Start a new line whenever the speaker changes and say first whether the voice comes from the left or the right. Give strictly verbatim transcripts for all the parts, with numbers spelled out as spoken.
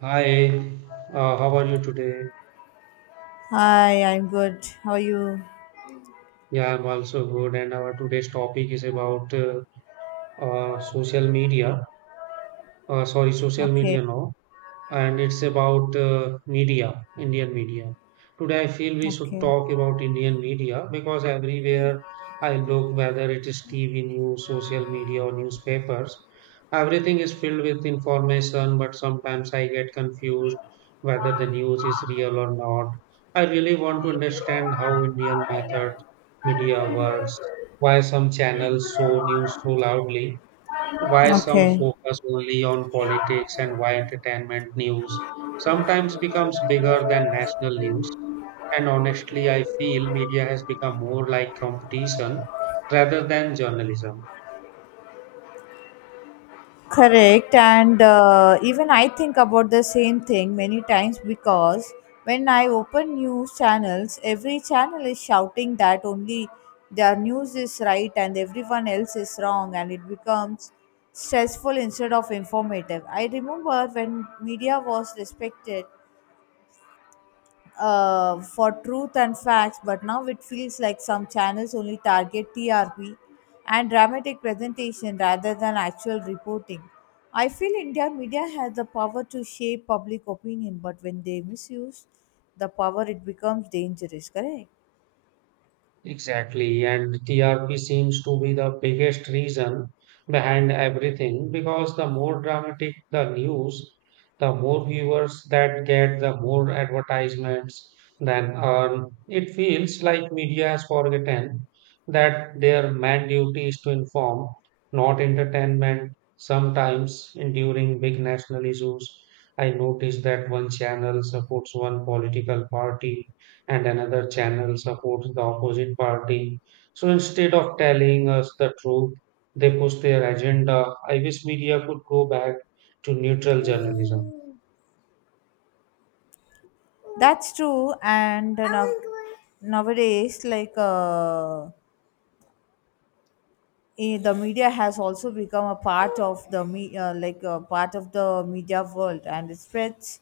right: Hi, uh, how are you today?
left: Hi, I'm good. How are you?
right: Yeah, I'm also good. And our today's topic is about uh, uh, social media. Uh, sorry, social
left: Okay,
right: media, no. And it's about uh, media, Indian media. Today, I feel we should
left: okay.
right: talk about Indian media because everywhere I look, whether it is T V news, social media, or newspapers, everything is filled with information, but sometimes I get confused whether the news is real or not. I really want to understand how Indian method media works, why some channels show news so loudly, why some
left: Okay.
right: focus only on politics and why entertainment news sometimes becomes bigger than national news. And honestly, I feel media has become more like competition rather than journalism.
left: Correct. And uh, even I think about the same thing many times because when I open news channels, every channel is shouting that only their news is right and everyone else is wrong, and it becomes stressful instead of informative. I remember when media was respected uh, for truth and facts, but now it feels like some channels only target T R P and dramatic presentation rather than actual reporting. I feel India media has the power to shape public opinion, but when they misuse the power, it becomes dangerous. Correct?
right: Exactly, and T R P seems to be the biggest reason behind everything because the more dramatic the news, the more viewers that get, the more advertisements than earn. It feels like media has forgotten that their main duty is to inform, not entertainment. Sometimes in- during big national issues, I noticed that one channel supports one political party and another channel supports the opposite party. So instead of telling us the truth, they push their agenda. I wish media could go back to neutral journalism.
left: That's true. And uh, now, nowadays, like uh, eh, the media has also become a part of the me- uh, like uh, part of the media world, and it spreads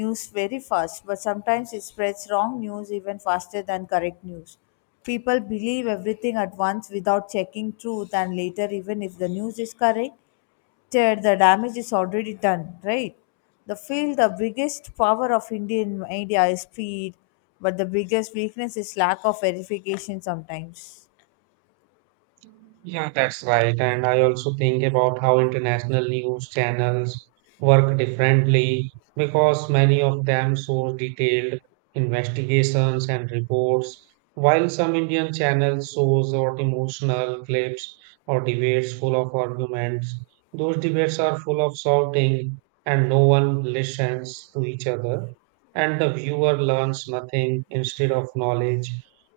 left: news very fast, but sometimes it spreads wrong news even faster than correct news. People believe everything at once without checking truth, and later, even if the news is correct, there the damage is already done, right? The feel the biggest power of Indian media is speed, but the biggest weakness is lack of verification sometimes.
right: Yeah, that's right. And I also think about how international news channels work differently because many of them show detailed investigations and reports, while some Indian channels show short emotional clips or debates full of arguments. Those debates are full of shouting and no one listens to each other, and the viewer learns nothing instead of knowledge.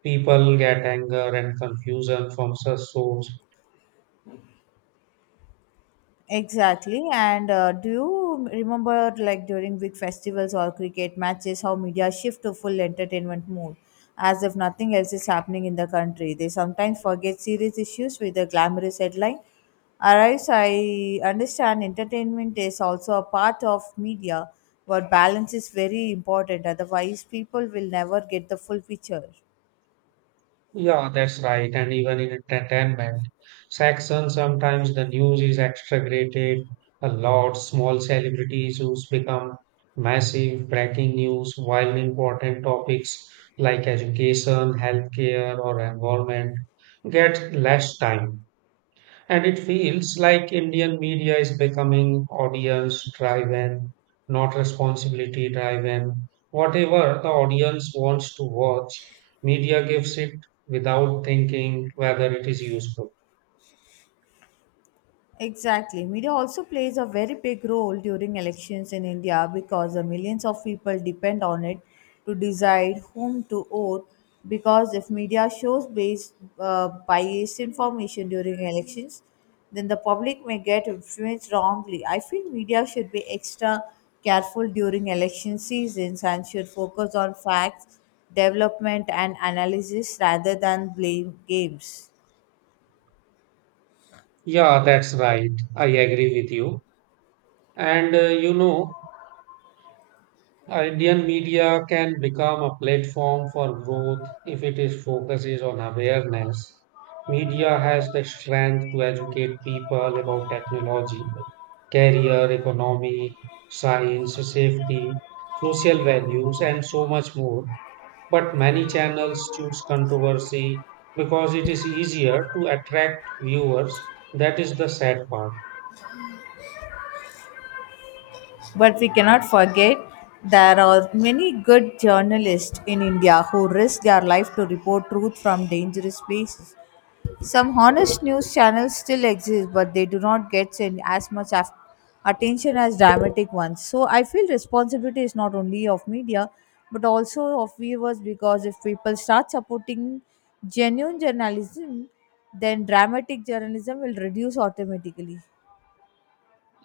right: People get anger and confusion from such shows.
left: Exactly. And uh, do you remember, like during big festivals or cricket matches, how media shift to full entertainment mode as if nothing else is happening in the country? They sometimes forget serious issues with the glamorous headline. Arrives, I understand entertainment is also a part of media, but balance is very important. Otherwise, people will never get the full picture.
right: Yeah, that's right. And even in entertainment section, sometimes the news is exaggerated a lot. Small celebrities issues become massive breaking news, while important topics like education, healthcare, or environment get less time. And it feels like Indian media is becoming audience driven, not responsibility driven. Whatever the audience wants to watch, media gives it without thinking whether it is useful.
left: Exactly. Media also plays a very big role during elections in India because the millions of people depend on it to decide whom to vote. Because if media shows based uh, biased information during elections, then the public may get influenced wrongly. I feel media should be extra careful during election seasons and should focus on facts, development, and analysis rather than blame games.
right: Yeah, that's right. I agree with you. And uh, you know, Uh, Indian media can become a platform for growth if it is focuses on awareness. Media has the strength to educate people about technology, career, economy, science, safety, social values, and so much more. But many channels choose controversy because it is easier to attract viewers. That is the sad part.
left: But we cannot forget there are many good journalists in India who risk their life to report truth from dangerous places. Some honest news channels still exist, but they do not get in as much af- attention as dramatic ones. So I feel responsibility is not only of media but also of viewers because if people start supporting genuine journalism, then dramatic journalism will reduce automatically.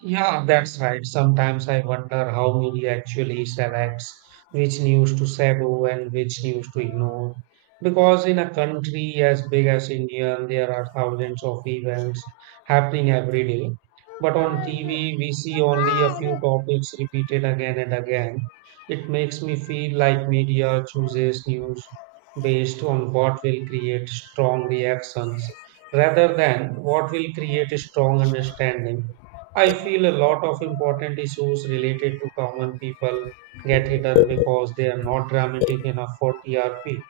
right: Yeah, that's right. Sometimes I wonder how media actually selects which news to shadow and which news to ignore. Because in a country as big as India, there are thousands of events happening every day. But on T V, we see only a few topics repeated again and again. It makes me feel like media chooses news based on what will create strong reactions rather than what will create a strong understanding. I feel a lot of important issues related to common people get hidden because they are not dramatic enough for T R P.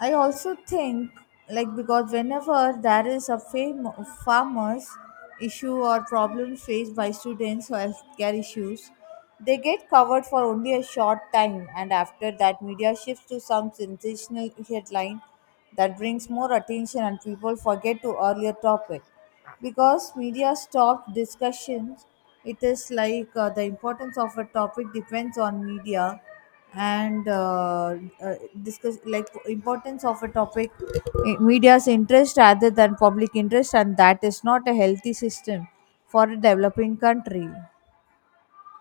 left: I also think, like, because whenever there is a fam- farmers issue or problem faced by students or healthcare issues, they get covered for only a short time, and after that, media shifts to some sensational headline that brings more attention and people forget to earlier topic because media stopped discussions. It is like uh, the importance of a topic depends on media and uh, uh, discuss like importance of a topic, i- media's interest rather than public interest, and that is not a healthy system for a developing country.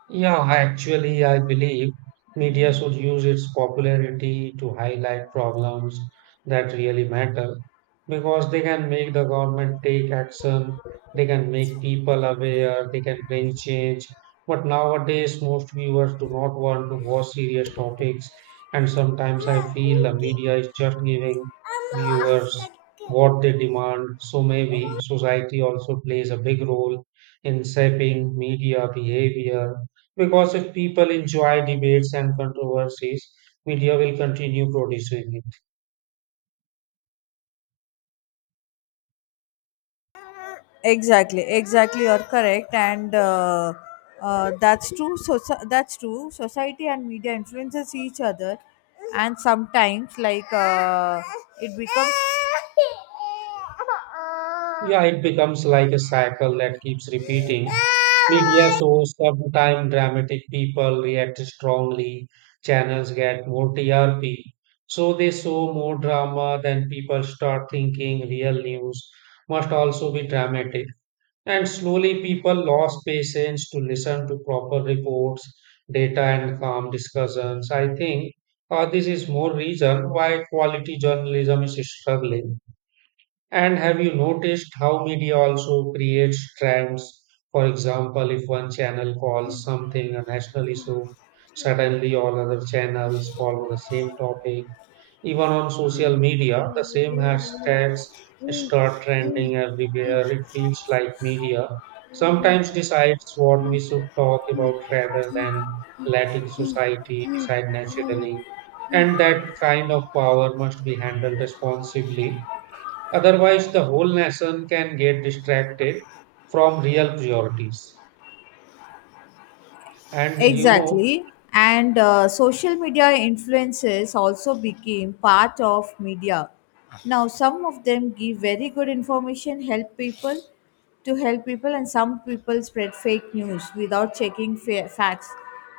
right: Yeah, actually, I believe media should use its popularity to highlight problems that really matter because they can make the government take action, they can make people aware, they can bring change. But nowadays, most viewers do not want to watch serious topics, and sometimes I
left: Ma,
right: feel the
left: okay.
right: media is just giving
left: I'm
right: viewers
left: lost.
right: what they demand. So maybe society also plays a big role in shaping media behavior because if people enjoy debates and controversies, media will continue producing it.
left: Exactly, exactly you're correct. And uh, uh, that's true. So that's true, society and media influences each other, and sometimes like uh, it becomes.
right: Yeah, it becomes like a cycle that keeps repeating. Media shows sometimes dramatic people react strongly, channels get more T R P. So they show more drama, then people start thinking real news must also be dramatic. And slowly people lost patience to listen to proper reports, data, and calm discussions. I think uh, this is more reason why quality journalism is struggling. And have you noticed how media also creates trends? For example, if one channel calls something a national issue, suddenly all other channels follow the same topic. Even on social media, the same hashtags start trending everywhere. It feels like media sometimes decides what we should talk about rather than letting society decide naturally. And that kind of power must be handled responsibly. Otherwise, the whole nation can get distracted from real priorities. And you know,
left: Exactly. And uh, social media influences also became part of media. Now, some of them give very good information, help people to help people, and some people spread fake news without checking fa- facts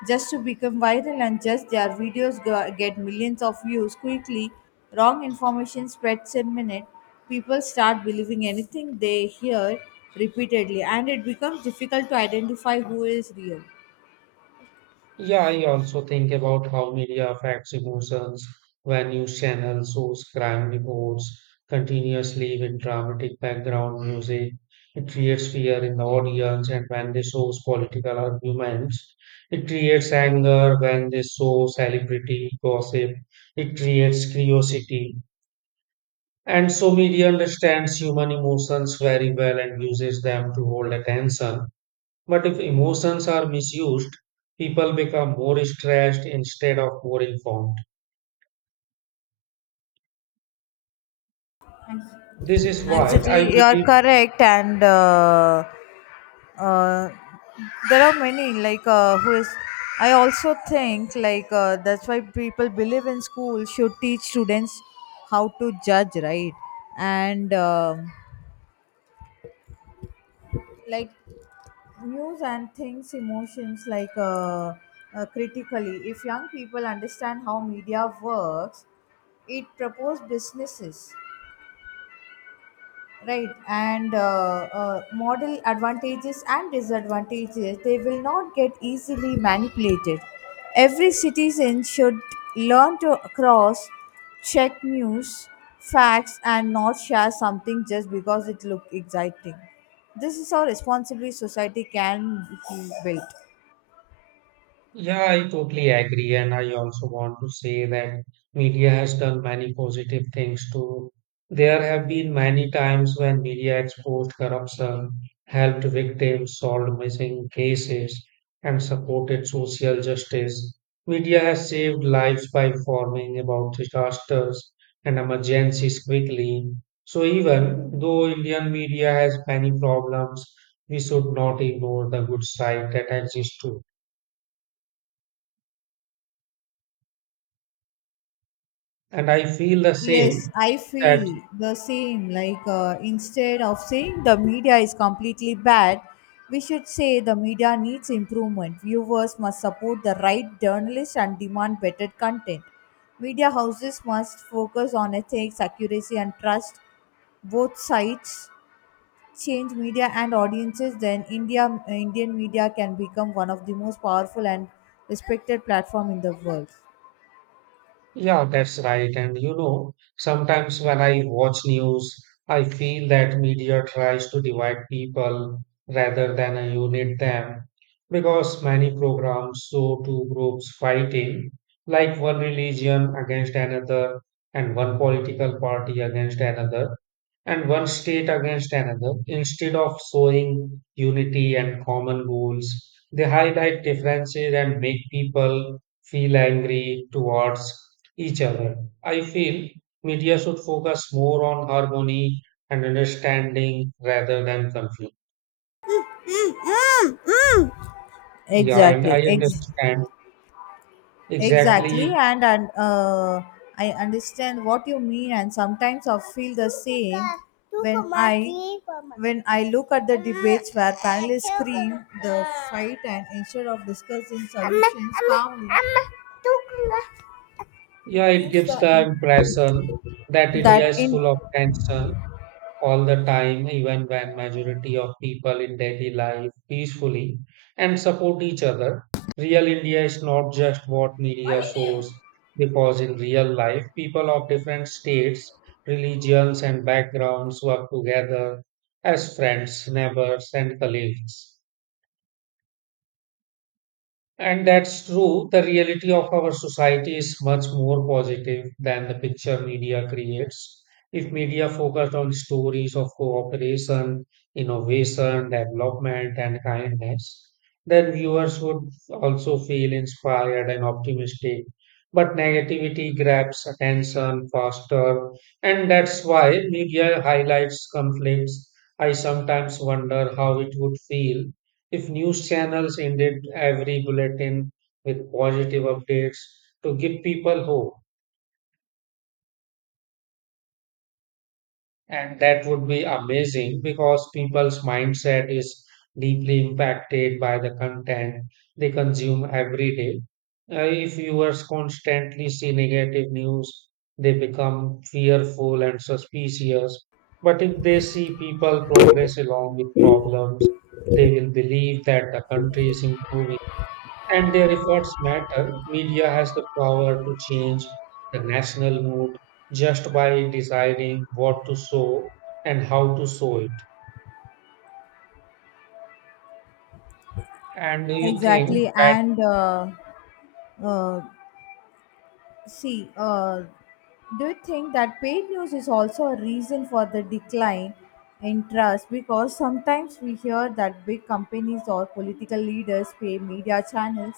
left: just to become viral and just their videos go- get millions of views quickly. Wrong information spreads in minute. People start believing anything they hear repeatedly, and it becomes difficult to identify who is real.
right: yeah, I also think about how media affects emotions when news channels shows crime reports continuously with dramatic background music. It creates fear in the audience, and when they shows political arguments, it creates anger. When they show celebrity gossip, it creates curiosity. And so media understands human emotions very well and uses them to hold attention. But if emotions are misused, people become more stressed instead of more informed.
left: Thank
right: This
left: you.
right: is why
left: Exactly,
right: I
left: you are
right: believe.
left: correct. And uh, uh, there are many like uh, who is. I also think like uh, that's why people believe in school should teach students how to judge, right? And um like news and things, emotions, like uh, uh, critically. If young people understand how media works, it propose businesses, right? And uh, uh, model advantages and disadvantages, they will not get easily manipulated. Every citizen should learn to cross check news facts and not share something just because it looked exciting. This is how responsibly society can be built.
right: Yeah, I totally agree. And I also want to say that media has done many positive things too. There have been many times when media exposed corruption, helped victims, solved missing cases, and supported social justice. Media has saved lives by informing about disasters and emergencies quickly. So even though Indian media has many problems, we should not ignore the good side that exists too. And I feel the same
left: Yes, I
right: that,
left: feel the same. Like, uh, instead of saying the media is completely bad, we should say the media needs improvement. Viewers must support the right journalists and demand better content. Media houses must focus on ethics, accuracy, and trust. Both sides change media and audiences, then India, Indian media can become one of the most powerful and respected platform in the world.
right: yeah, that's right. And you know, sometimes when I watch news, I feel that media tries to divide people rather than uh, unite them because many programs show two groups fighting, like one religion against another and one political party against another, and one state against another. Instead of showing unity and common goals, they highlight differences and make people feel angry towards each other. I feel media should focus more on harmony and understanding rather than conflict. Yeah, and I
left: Exactly. Ex-
right: understand
left: Exactly,
right: exactly.
left: and and uh, I understand what you mean, and sometimes I feel the same when I when I look at the debates where panelists scream the fight and instead of discussing solutions calmly, it
right: Yeah, it
left: gives
right: gives
left: the
right: the
left: im-
right: impression that India
left: that
right: is
left: in
right: full of tension all the time, even when majority of people in daily life peacefully and support each other. Real India is not just what media shows, because in real life people of different states, religions and backgrounds work together as friends, neighbors and colleagues. And that's true. The reality of our society is much more positive than the picture media creates. If media focused on stories of cooperation, innovation, development, and kindness, then viewers would also feel inspired and optimistic. But negativity grabs attention faster, and that's why media highlights conflicts. I sometimes wonder how it would feel if news channels ended every bulletin with positive updates to give people hope, and that would be amazing because people's mindset is deeply impacted by the content they consume every day. Uh, if viewers constantly see negative news, they become fearful and suspicious. But if they see people progress along with problems, they will believe that the country is improving and their efforts matter. Media has the power to change the national mood just by deciding what to show and how to show it. And do you think
left: exactly
right: that,
left: and uh, uh, see, uh, do you think that paid news is also a reason for the decline in trust? Because sometimes we hear that big companies or political leaders pay media channels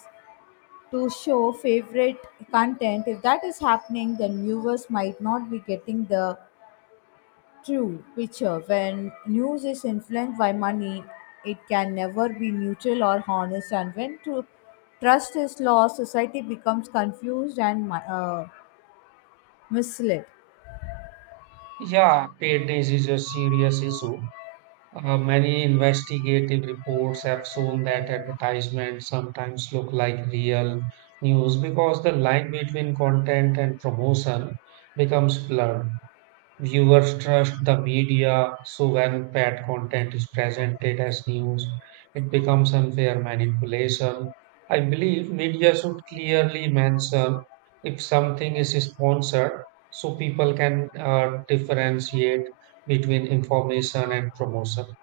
left: to show favorite content. If that is happening, then viewers might not be getting the true picture. When news is influenced by money, it can never be neutral or honest. And when true trust is lost, society becomes confused and mi- uh, misled.
right: yeah, paid news is a serious issue? Uh, many investigative reports have shown that advertisements sometimes look like real news because the line between content and promotion becomes blurred. Viewers trust the media, so when bad content is presented as news, it becomes unfair manipulation. I believe media should clearly mention if something is sponsored so people can uh, differentiate between information and promotion.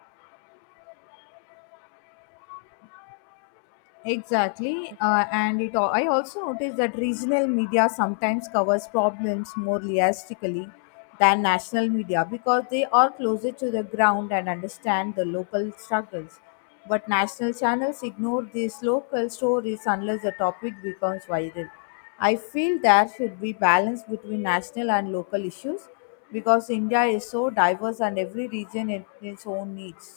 left: Exactly, uh, and it. al- I also noticed that regional media sometimes covers problems more realistically than national media because they are closer to the ground and understand the local struggles. But national channels ignore these local stories unless the topic becomes viral. I feel there should be balance between national and local issues because India is so diverse and every region in its own needs.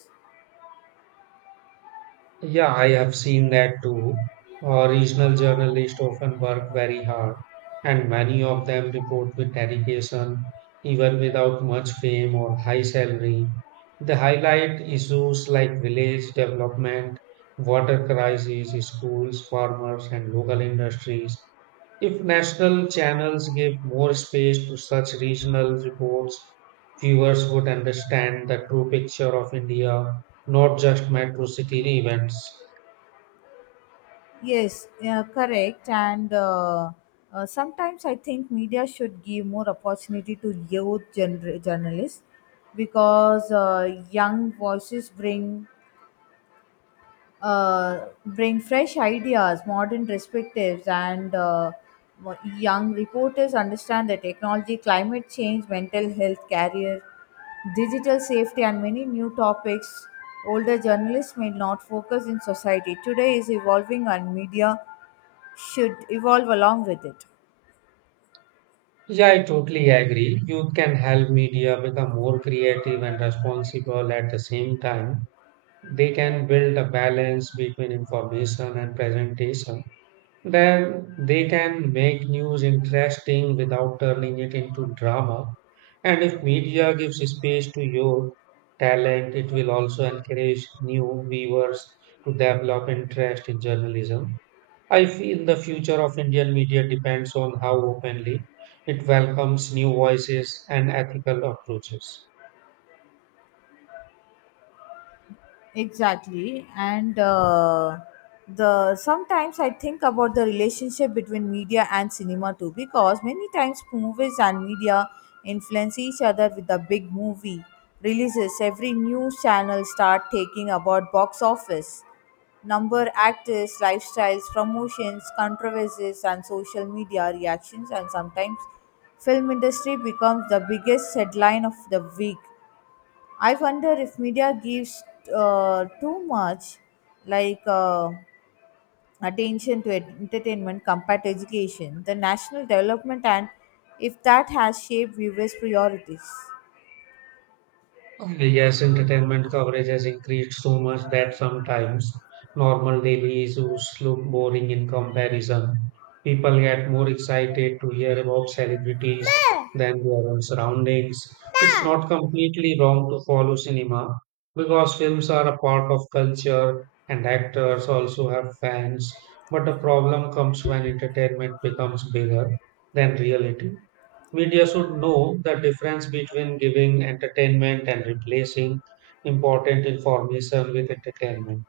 right: Yeah, I have seen that too. Uh, regional journalists often work very hard, and many of them report with dedication, even without much fame or high salary. They highlight issues like village development, water crises, schools, farmers, and local industries. If national channels give more space to such regional reports, viewers would understand the true picture of India, not just metro city events.
left: Yes, yeah, correct. And uh, uh, sometimes I think media should give more opportunity to youth gener- journalists because uh, young voices bring uh, bring fresh ideas, modern perspectives, and uh, mo- young reporters understand the technology, climate change, mental health, career, digital safety, and many new topics older journalists may not focus in society. Today is evolving, and media should evolve along with it.
right: Yeah, I totally agree. Youth can help media become more creative and responsible at the same time. They can build a balance between information and presentation. Then they can make news interesting without turning it into drama. And if media gives space to youth talent, it will also encourage new viewers to develop interest in journalism. I feel the future of Indian media depends on how openly it welcomes new voices and ethical approaches.
left: Exactly. And uh, the sometimes I think about the relationship between media and cinema too, because many times movies and media influence each other. With the big movie releases, every news channel start taking about box office number, actors lifestyles, promotions, controversies, and social media reactions, and sometimes film industry becomes the biggest headline of the week. I wonder if media gives uh, too much like uh, attention to ent- entertainment compared to education, the national development, and if that has shaped viewers' priorities.
right: Okay. Yes, entertainment coverage has increased so much that sometimes normal daily issues look boring in comparison. People get more excited to hear about celebrities than their own surroundings. It's not completely wrong to follow cinema because films are a part of culture and actors also have fans. But the problem comes when entertainment becomes bigger than reality. Media should know the difference between giving entertainment and replacing important information with entertainment.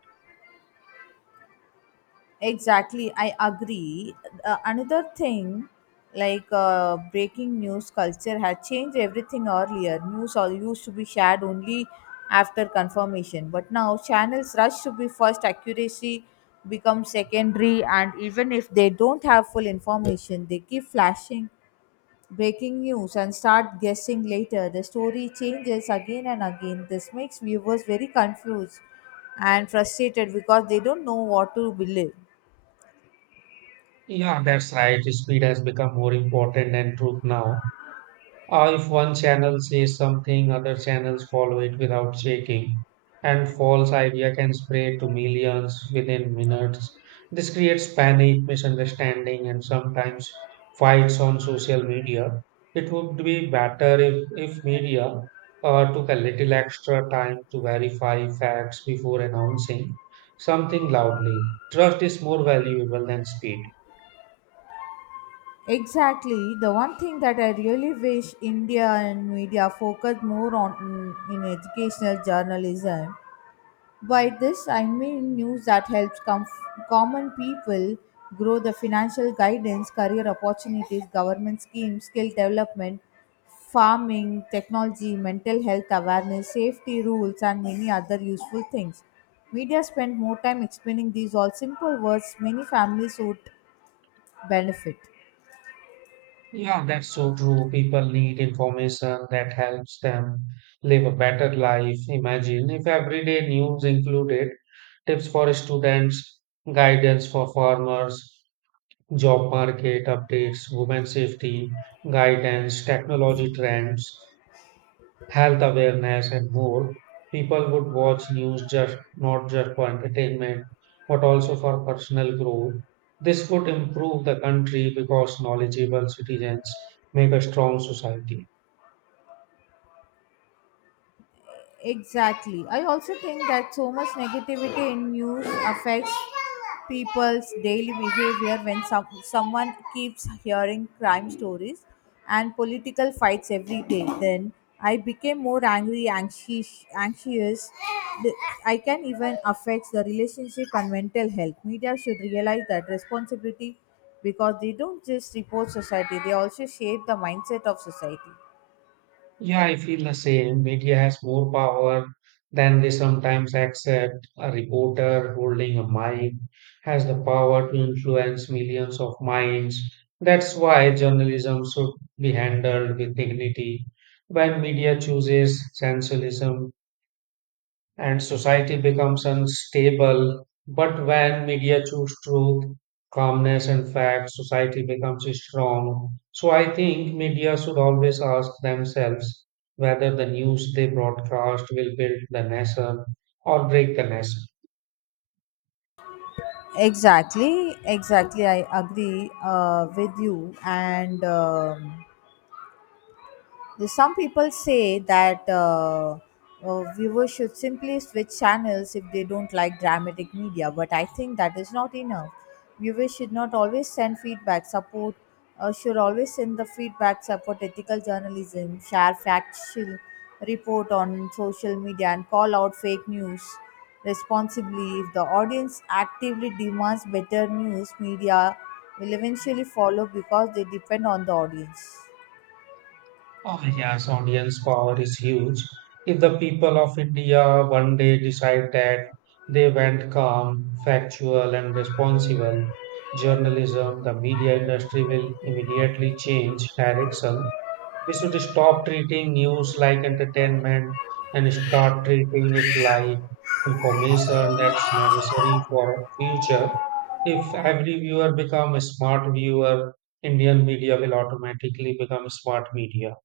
left: Exactly, I agree. Uh, another thing, like uh, breaking news culture, had changed everything. Earlier, news all used to be shared only after confirmation, but now channels rush to be first. Accuracy becomes secondary, and even if they don't have full information, they keep flashing breaking news and start guessing later. The story changes again and again. This makes viewers very confused and frustrated because they don't know what to believe.
right: Yeah, that's right. Speed has become more important than truth now. Uh, if one channel says something, other channels follow it without checking, and false idea can spread to millions within minutes. This creates panic, misunderstanding, and sometimes fights on social media. It would be better if, if media uh, took a little extra time to verify facts before announcing something loudly. Trust is more valuable than speed.
left: Exactly. The one thing that I really wish India and media focused more on in, in educational journalism. By this, I mean news that helps com- common people grow the financial guidance, career opportunities, government schemes, skill development, farming, technology, mental health awareness, safety rules, and many other useful things. Media spend more time explaining these all simple words many families would benefit.
right: Yeah, that's so true. People need information that helps them live a better life. Imagine if everyday news included tips for students, guidance for farmers, job market updates, women safety, guidance, technology trends health awareness, and more, people would watch news just not just for entertainment, but also for personal growth. This would improve the country because knowledgeable citizens make a strong society.
left: Exactly. I also think that so much negativity in news affects people's daily behavior when some, someone keeps hearing crime stories and political fights every day. Then I became more angry, anxious, anxious. The- I can even affect the relationship and mental health. Media should realize that responsibility because they don't just report society, they also shape the mindset of society.
right: Yeah, I feel the same. Media has more power than they sometimes accept. A reporter holding a mic has the power to influence millions of minds. That's why journalism should be handled with dignity. When media chooses sensationalism, and society becomes unstable. But when media choose truth, calmness, and facts, society becomes strong. So I think media should always ask themselves whether the news they broadcast will build the nation or break the nation.
left: Exactly, exactly. I agree uh, with you. And um, the- Some people say that uh, uh, viewers should simply switch channels if they don't like dramatic media, but I think that is not enough. Viewers should not always send feedback. Support uh, Should always send the feedback. Support ethical journalism. Share factual report on social media and call out fake news responsibly. If the audience actively demands better news, media will eventually follow because they depend on the audience.
right: Oh, yes, audience power is huge. If the people of India one day decide that they want calm, factual, and responsible journalism, the media industry will immediately change direction. We should stop treating news like entertainment and start treating it like information that's necessary for future. If every viewer become a smart viewer, Indian media will automatically become smart media.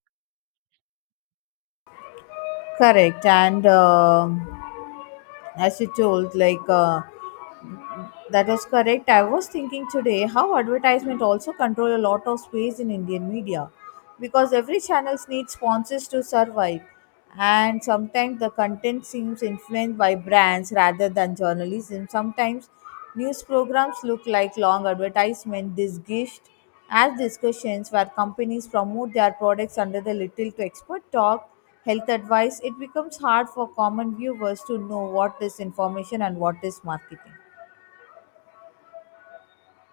left: Correct. And um as you told, like uh, that is correct. I was thinking today how advertisement also control a lot of space in Indian media because every channels need sponsors to survive and sometimes the content seems influenced by brands rather than journalism. Sometimes news programs look like long advertisement disguised as discussions where companies promote their products under the little to expert talk, health advice. It becomes hard for common viewers to know what is information and what is marketing.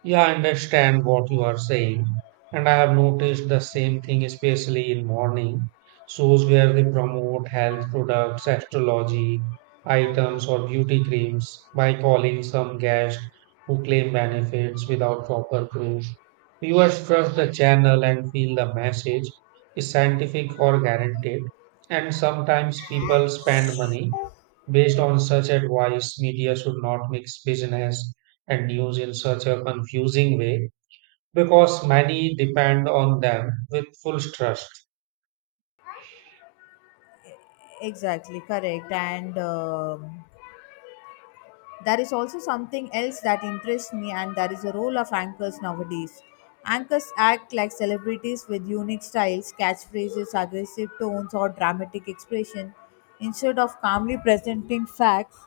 right: Yeah, I understand what you are saying, and I have noticed the same thing, especially in morning shows where they promote health products, astrology items, or beauty creams by calling some guest who claim benefits without proper proof. Viewers trust the channel and feel the message is scientific or guaranteed, and sometimes people spend money based on such advice. Media should not mix business and news in such a confusing way because many depend on them with full trust.
left: Exactly, correct. And um, there is also something else that interests me, and that is the role of anchors nowadays. Anchors act like celebrities with unique styles, catchphrases, aggressive tones, or dramatic expression instead of calmly presenting facts.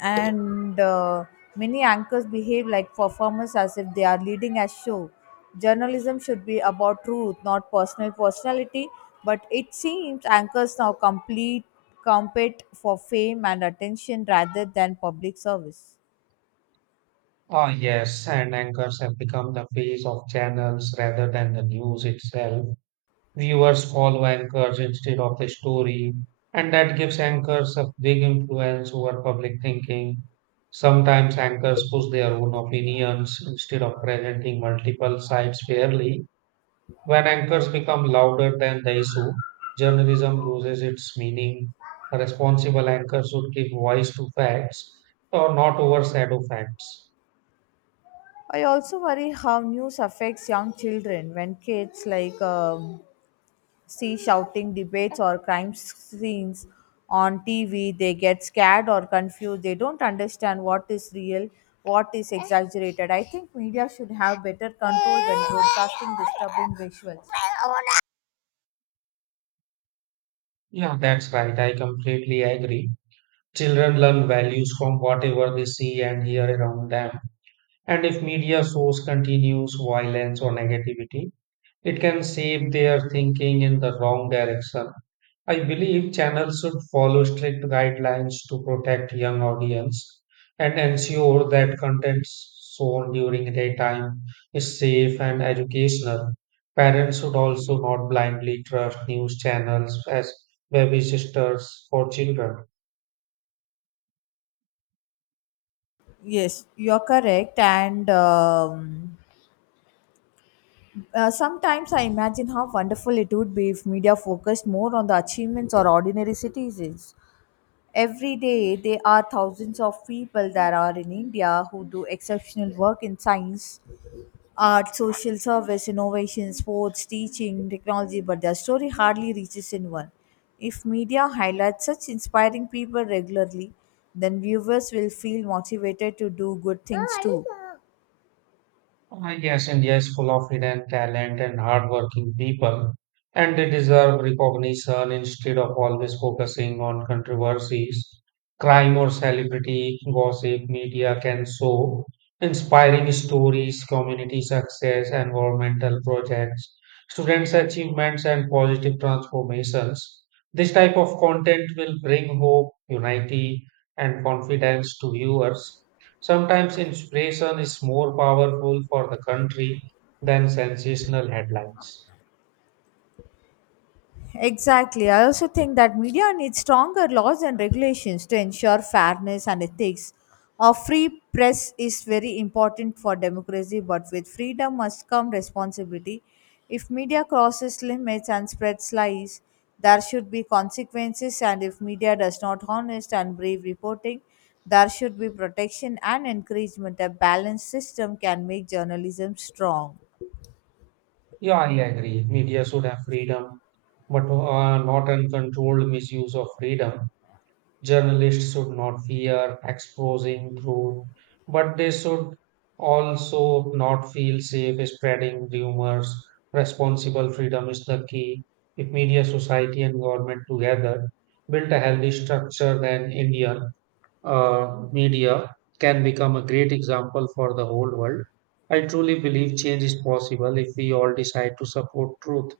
left: And uh, many anchors behave like performers as if they are leading a show. Journalism should be about truth, not personal personality, but it seems anchors now complete compete for fame and attention rather than public service.
right: Ah, yes, and anchors have become the face of channels rather than the news itself. Viewers follow anchors instead of the story, and that gives anchors a big influence over public thinking. Sometimes anchors push their own opinions instead of presenting multiple sides fairly. When anchors become louder than the issue, journalism loses its meaning. A responsible anchor should give voice to facts or not overshadow facts.
left: I also worry how news affects young children when kids like um, see shouting debates or crime scenes on T V. They get scared or confused. They don't understand what is real, what is exaggerated. I think media should have better control when broadcasting disturbing visuals.
right: Yeah, that's right. I completely agree. Children learn values from whatever they see and hear around them. And if media source continues violence or negativity, it can shape their thinking in the wrong direction. I believe channels should follow strict guidelines to protect young audience and ensure that content shown during daytime is safe and educational. Parents should also not blindly trust news channels as baby sisters for children.
left: Yes, you're correct. And um, uh, sometimes I imagine how wonderful it would be if media focused more on the achievements or ordinary citizens. Every day, there are thousands of people that are in India who do exceptional work in science, art, social service, innovation, sports, teaching, technology, but their story hardly reaches anyone. If media highlights such inspiring people regularly, then viewers will feel motivated to do good things too.
right: Ah, yes, India is full of hidden talent and hardworking people, and they deserve recognition instead of always focusing on controversies, crime, or celebrity gossip. Media can show inspiring stories, community success, environmental projects, students' achievements, and positive transformations. This type of content will bring hope, unity, and confidence to viewers. Sometimes inspiration is more powerful for the country than sensational headlines.
left: Exactly. I also think that media needs stronger laws and regulations to ensure fairness and ethics. A free press is very important for democracy, but with freedom must come responsibility. If media crosses limits and spreads lies, there should be consequences, and if media does not honest and brave reporting, there should be protection and encouragement. A balanced system can make journalism strong.
right: Yeah, I agree. Media should have freedom, but uh, not uncontrolled misuse of freedom. Journalists should not fear exposing truth, but they should also not feel safe spreading rumors. Responsible freedom is the key. If media, society, and government together built a healthy structure, then India uh, media can become a great example for the whole world. I truly believe change is possible if we all decide to support truth.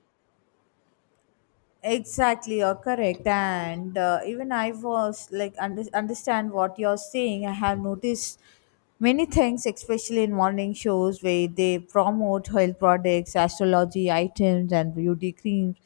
left: Exactly, you're correct. And uh, even I was like, under, understand what you're saying. I have noticed many things, especially in morning shows where they promote health products, astrology items, and beauty creams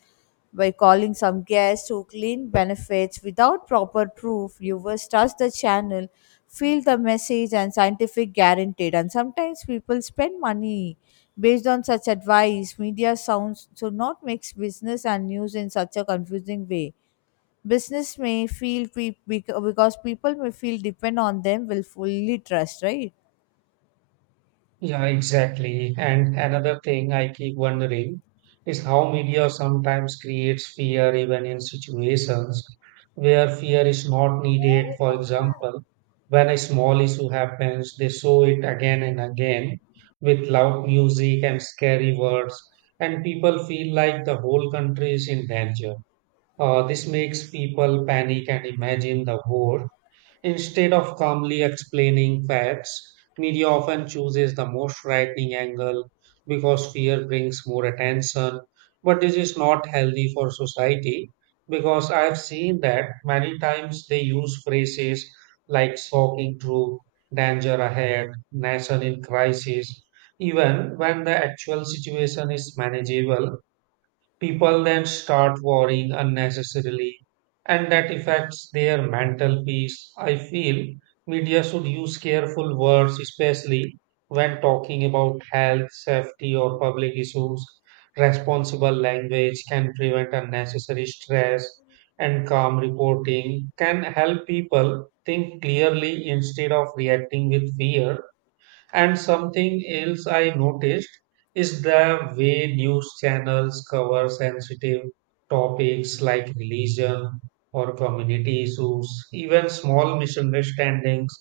left: by calling some guests who claim benefits without proper proof. Viewers trust the channel, feel the message, and scientific guaranteed. And sometimes people spend money based on such advice. Media sounds should not mix business and news in such a confusing way. Business may feel pe- bec- because people may feel depend on them will fully trust, right?
right: Yeah, exactly. And another thing I keep wondering is how media sometimes creates fear even in situations where fear is not needed. For example, when a small issue happens, they show it again and again with loud music and scary words, and people feel like the whole country is in danger. Uh, this makes people panic and imagine the war. Instead of calmly explaining facts, media often chooses the most frightening angle because fear brings more attention. But this is not healthy for society because I've seen that many times they use phrases like shocking truth, danger ahead, nation in crisis, even when the actual situation is manageable. People then start worrying unnecessarily, and that affects their mental peace. I feel media should use careful words, especially when talking about health, safety, or public issues. Responsible language can prevent unnecessary stress, and calm reporting can help people think clearly instead of reacting with fear. And something else I noticed is the way news channels cover sensitive topics like religion or community issues. Even small misunderstandings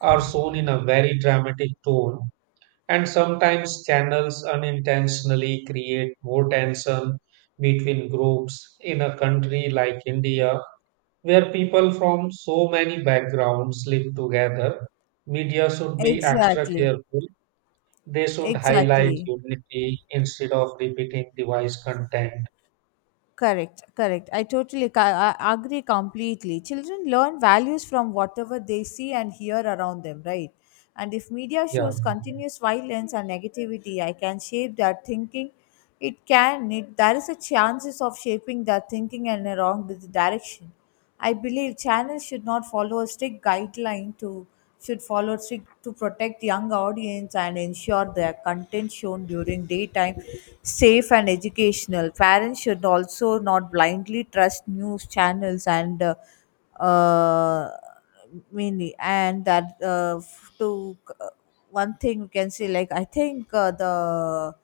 right: are shown in a very dramatic tone. And sometimes channels unintentionally create more tension between groups in a country like India, where people from so many backgrounds live together. Media should be extra
left: Exactly.
right: careful, they should highlight
left: Exactly.
right: utility instead of repeating device content.
left: Correct, correct. I totally ca- I agree completely. Children learn values from whatever they see and hear around them, right? And if media
right: Yeah.
left: shows continuous violence and negativity, I can shape their thinking. It can. It, there is a chances of shaping their thinking in a wrong di- direction. I believe channels should not follow a strict guideline to should follow strict to protect young audience and ensure their content shown during daytime safe and educational. Parents should also not blindly trust news channels and uh, uh, mainly and that uh, f- to uh, one thing we can say like I think uh, the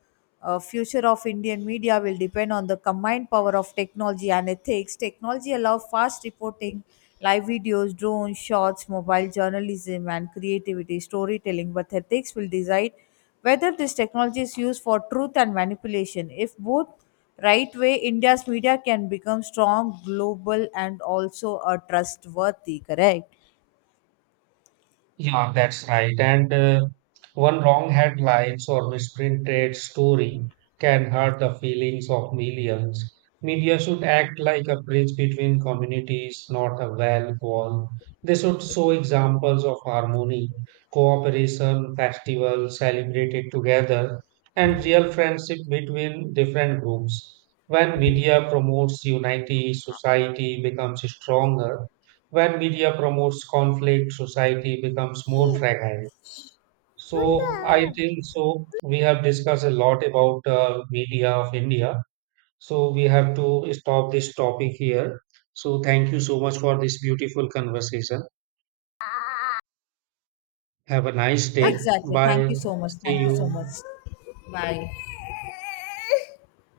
left: uh, future of Indian media will depend on the combined power of technology and ethics. Technology allows fast reporting, live videos, drone shots, mobile journalism, and creativity, storytelling. But ethics will decide whether this technology is used for truth and manipulation. If both right way, India's media can become strong, global, and also a trustworthy. Correct.
right: Yeah, that's right. And uh, one wrong headlines or misprinted story can hurt the feelings of millions. Media should act like a bridge between communities, not a wall wall. They should show examples of harmony, cooperation, festivals celebrated together, and real friendship between different groups. When media promotes unity, society becomes stronger. When media promotes conflict, society becomes more
left: Hey,
right: fragile. So I
left: Punda.
right: think so. We have discussed a lot about uh, media of India. So we have to stop this topic here. So thank you so much for this beautiful conversation. Have a nice day.
left: Exactly. Thank
right: Bye.
left: you so much.
right: See
left: Thank you so much.
right: you.
left: Bye.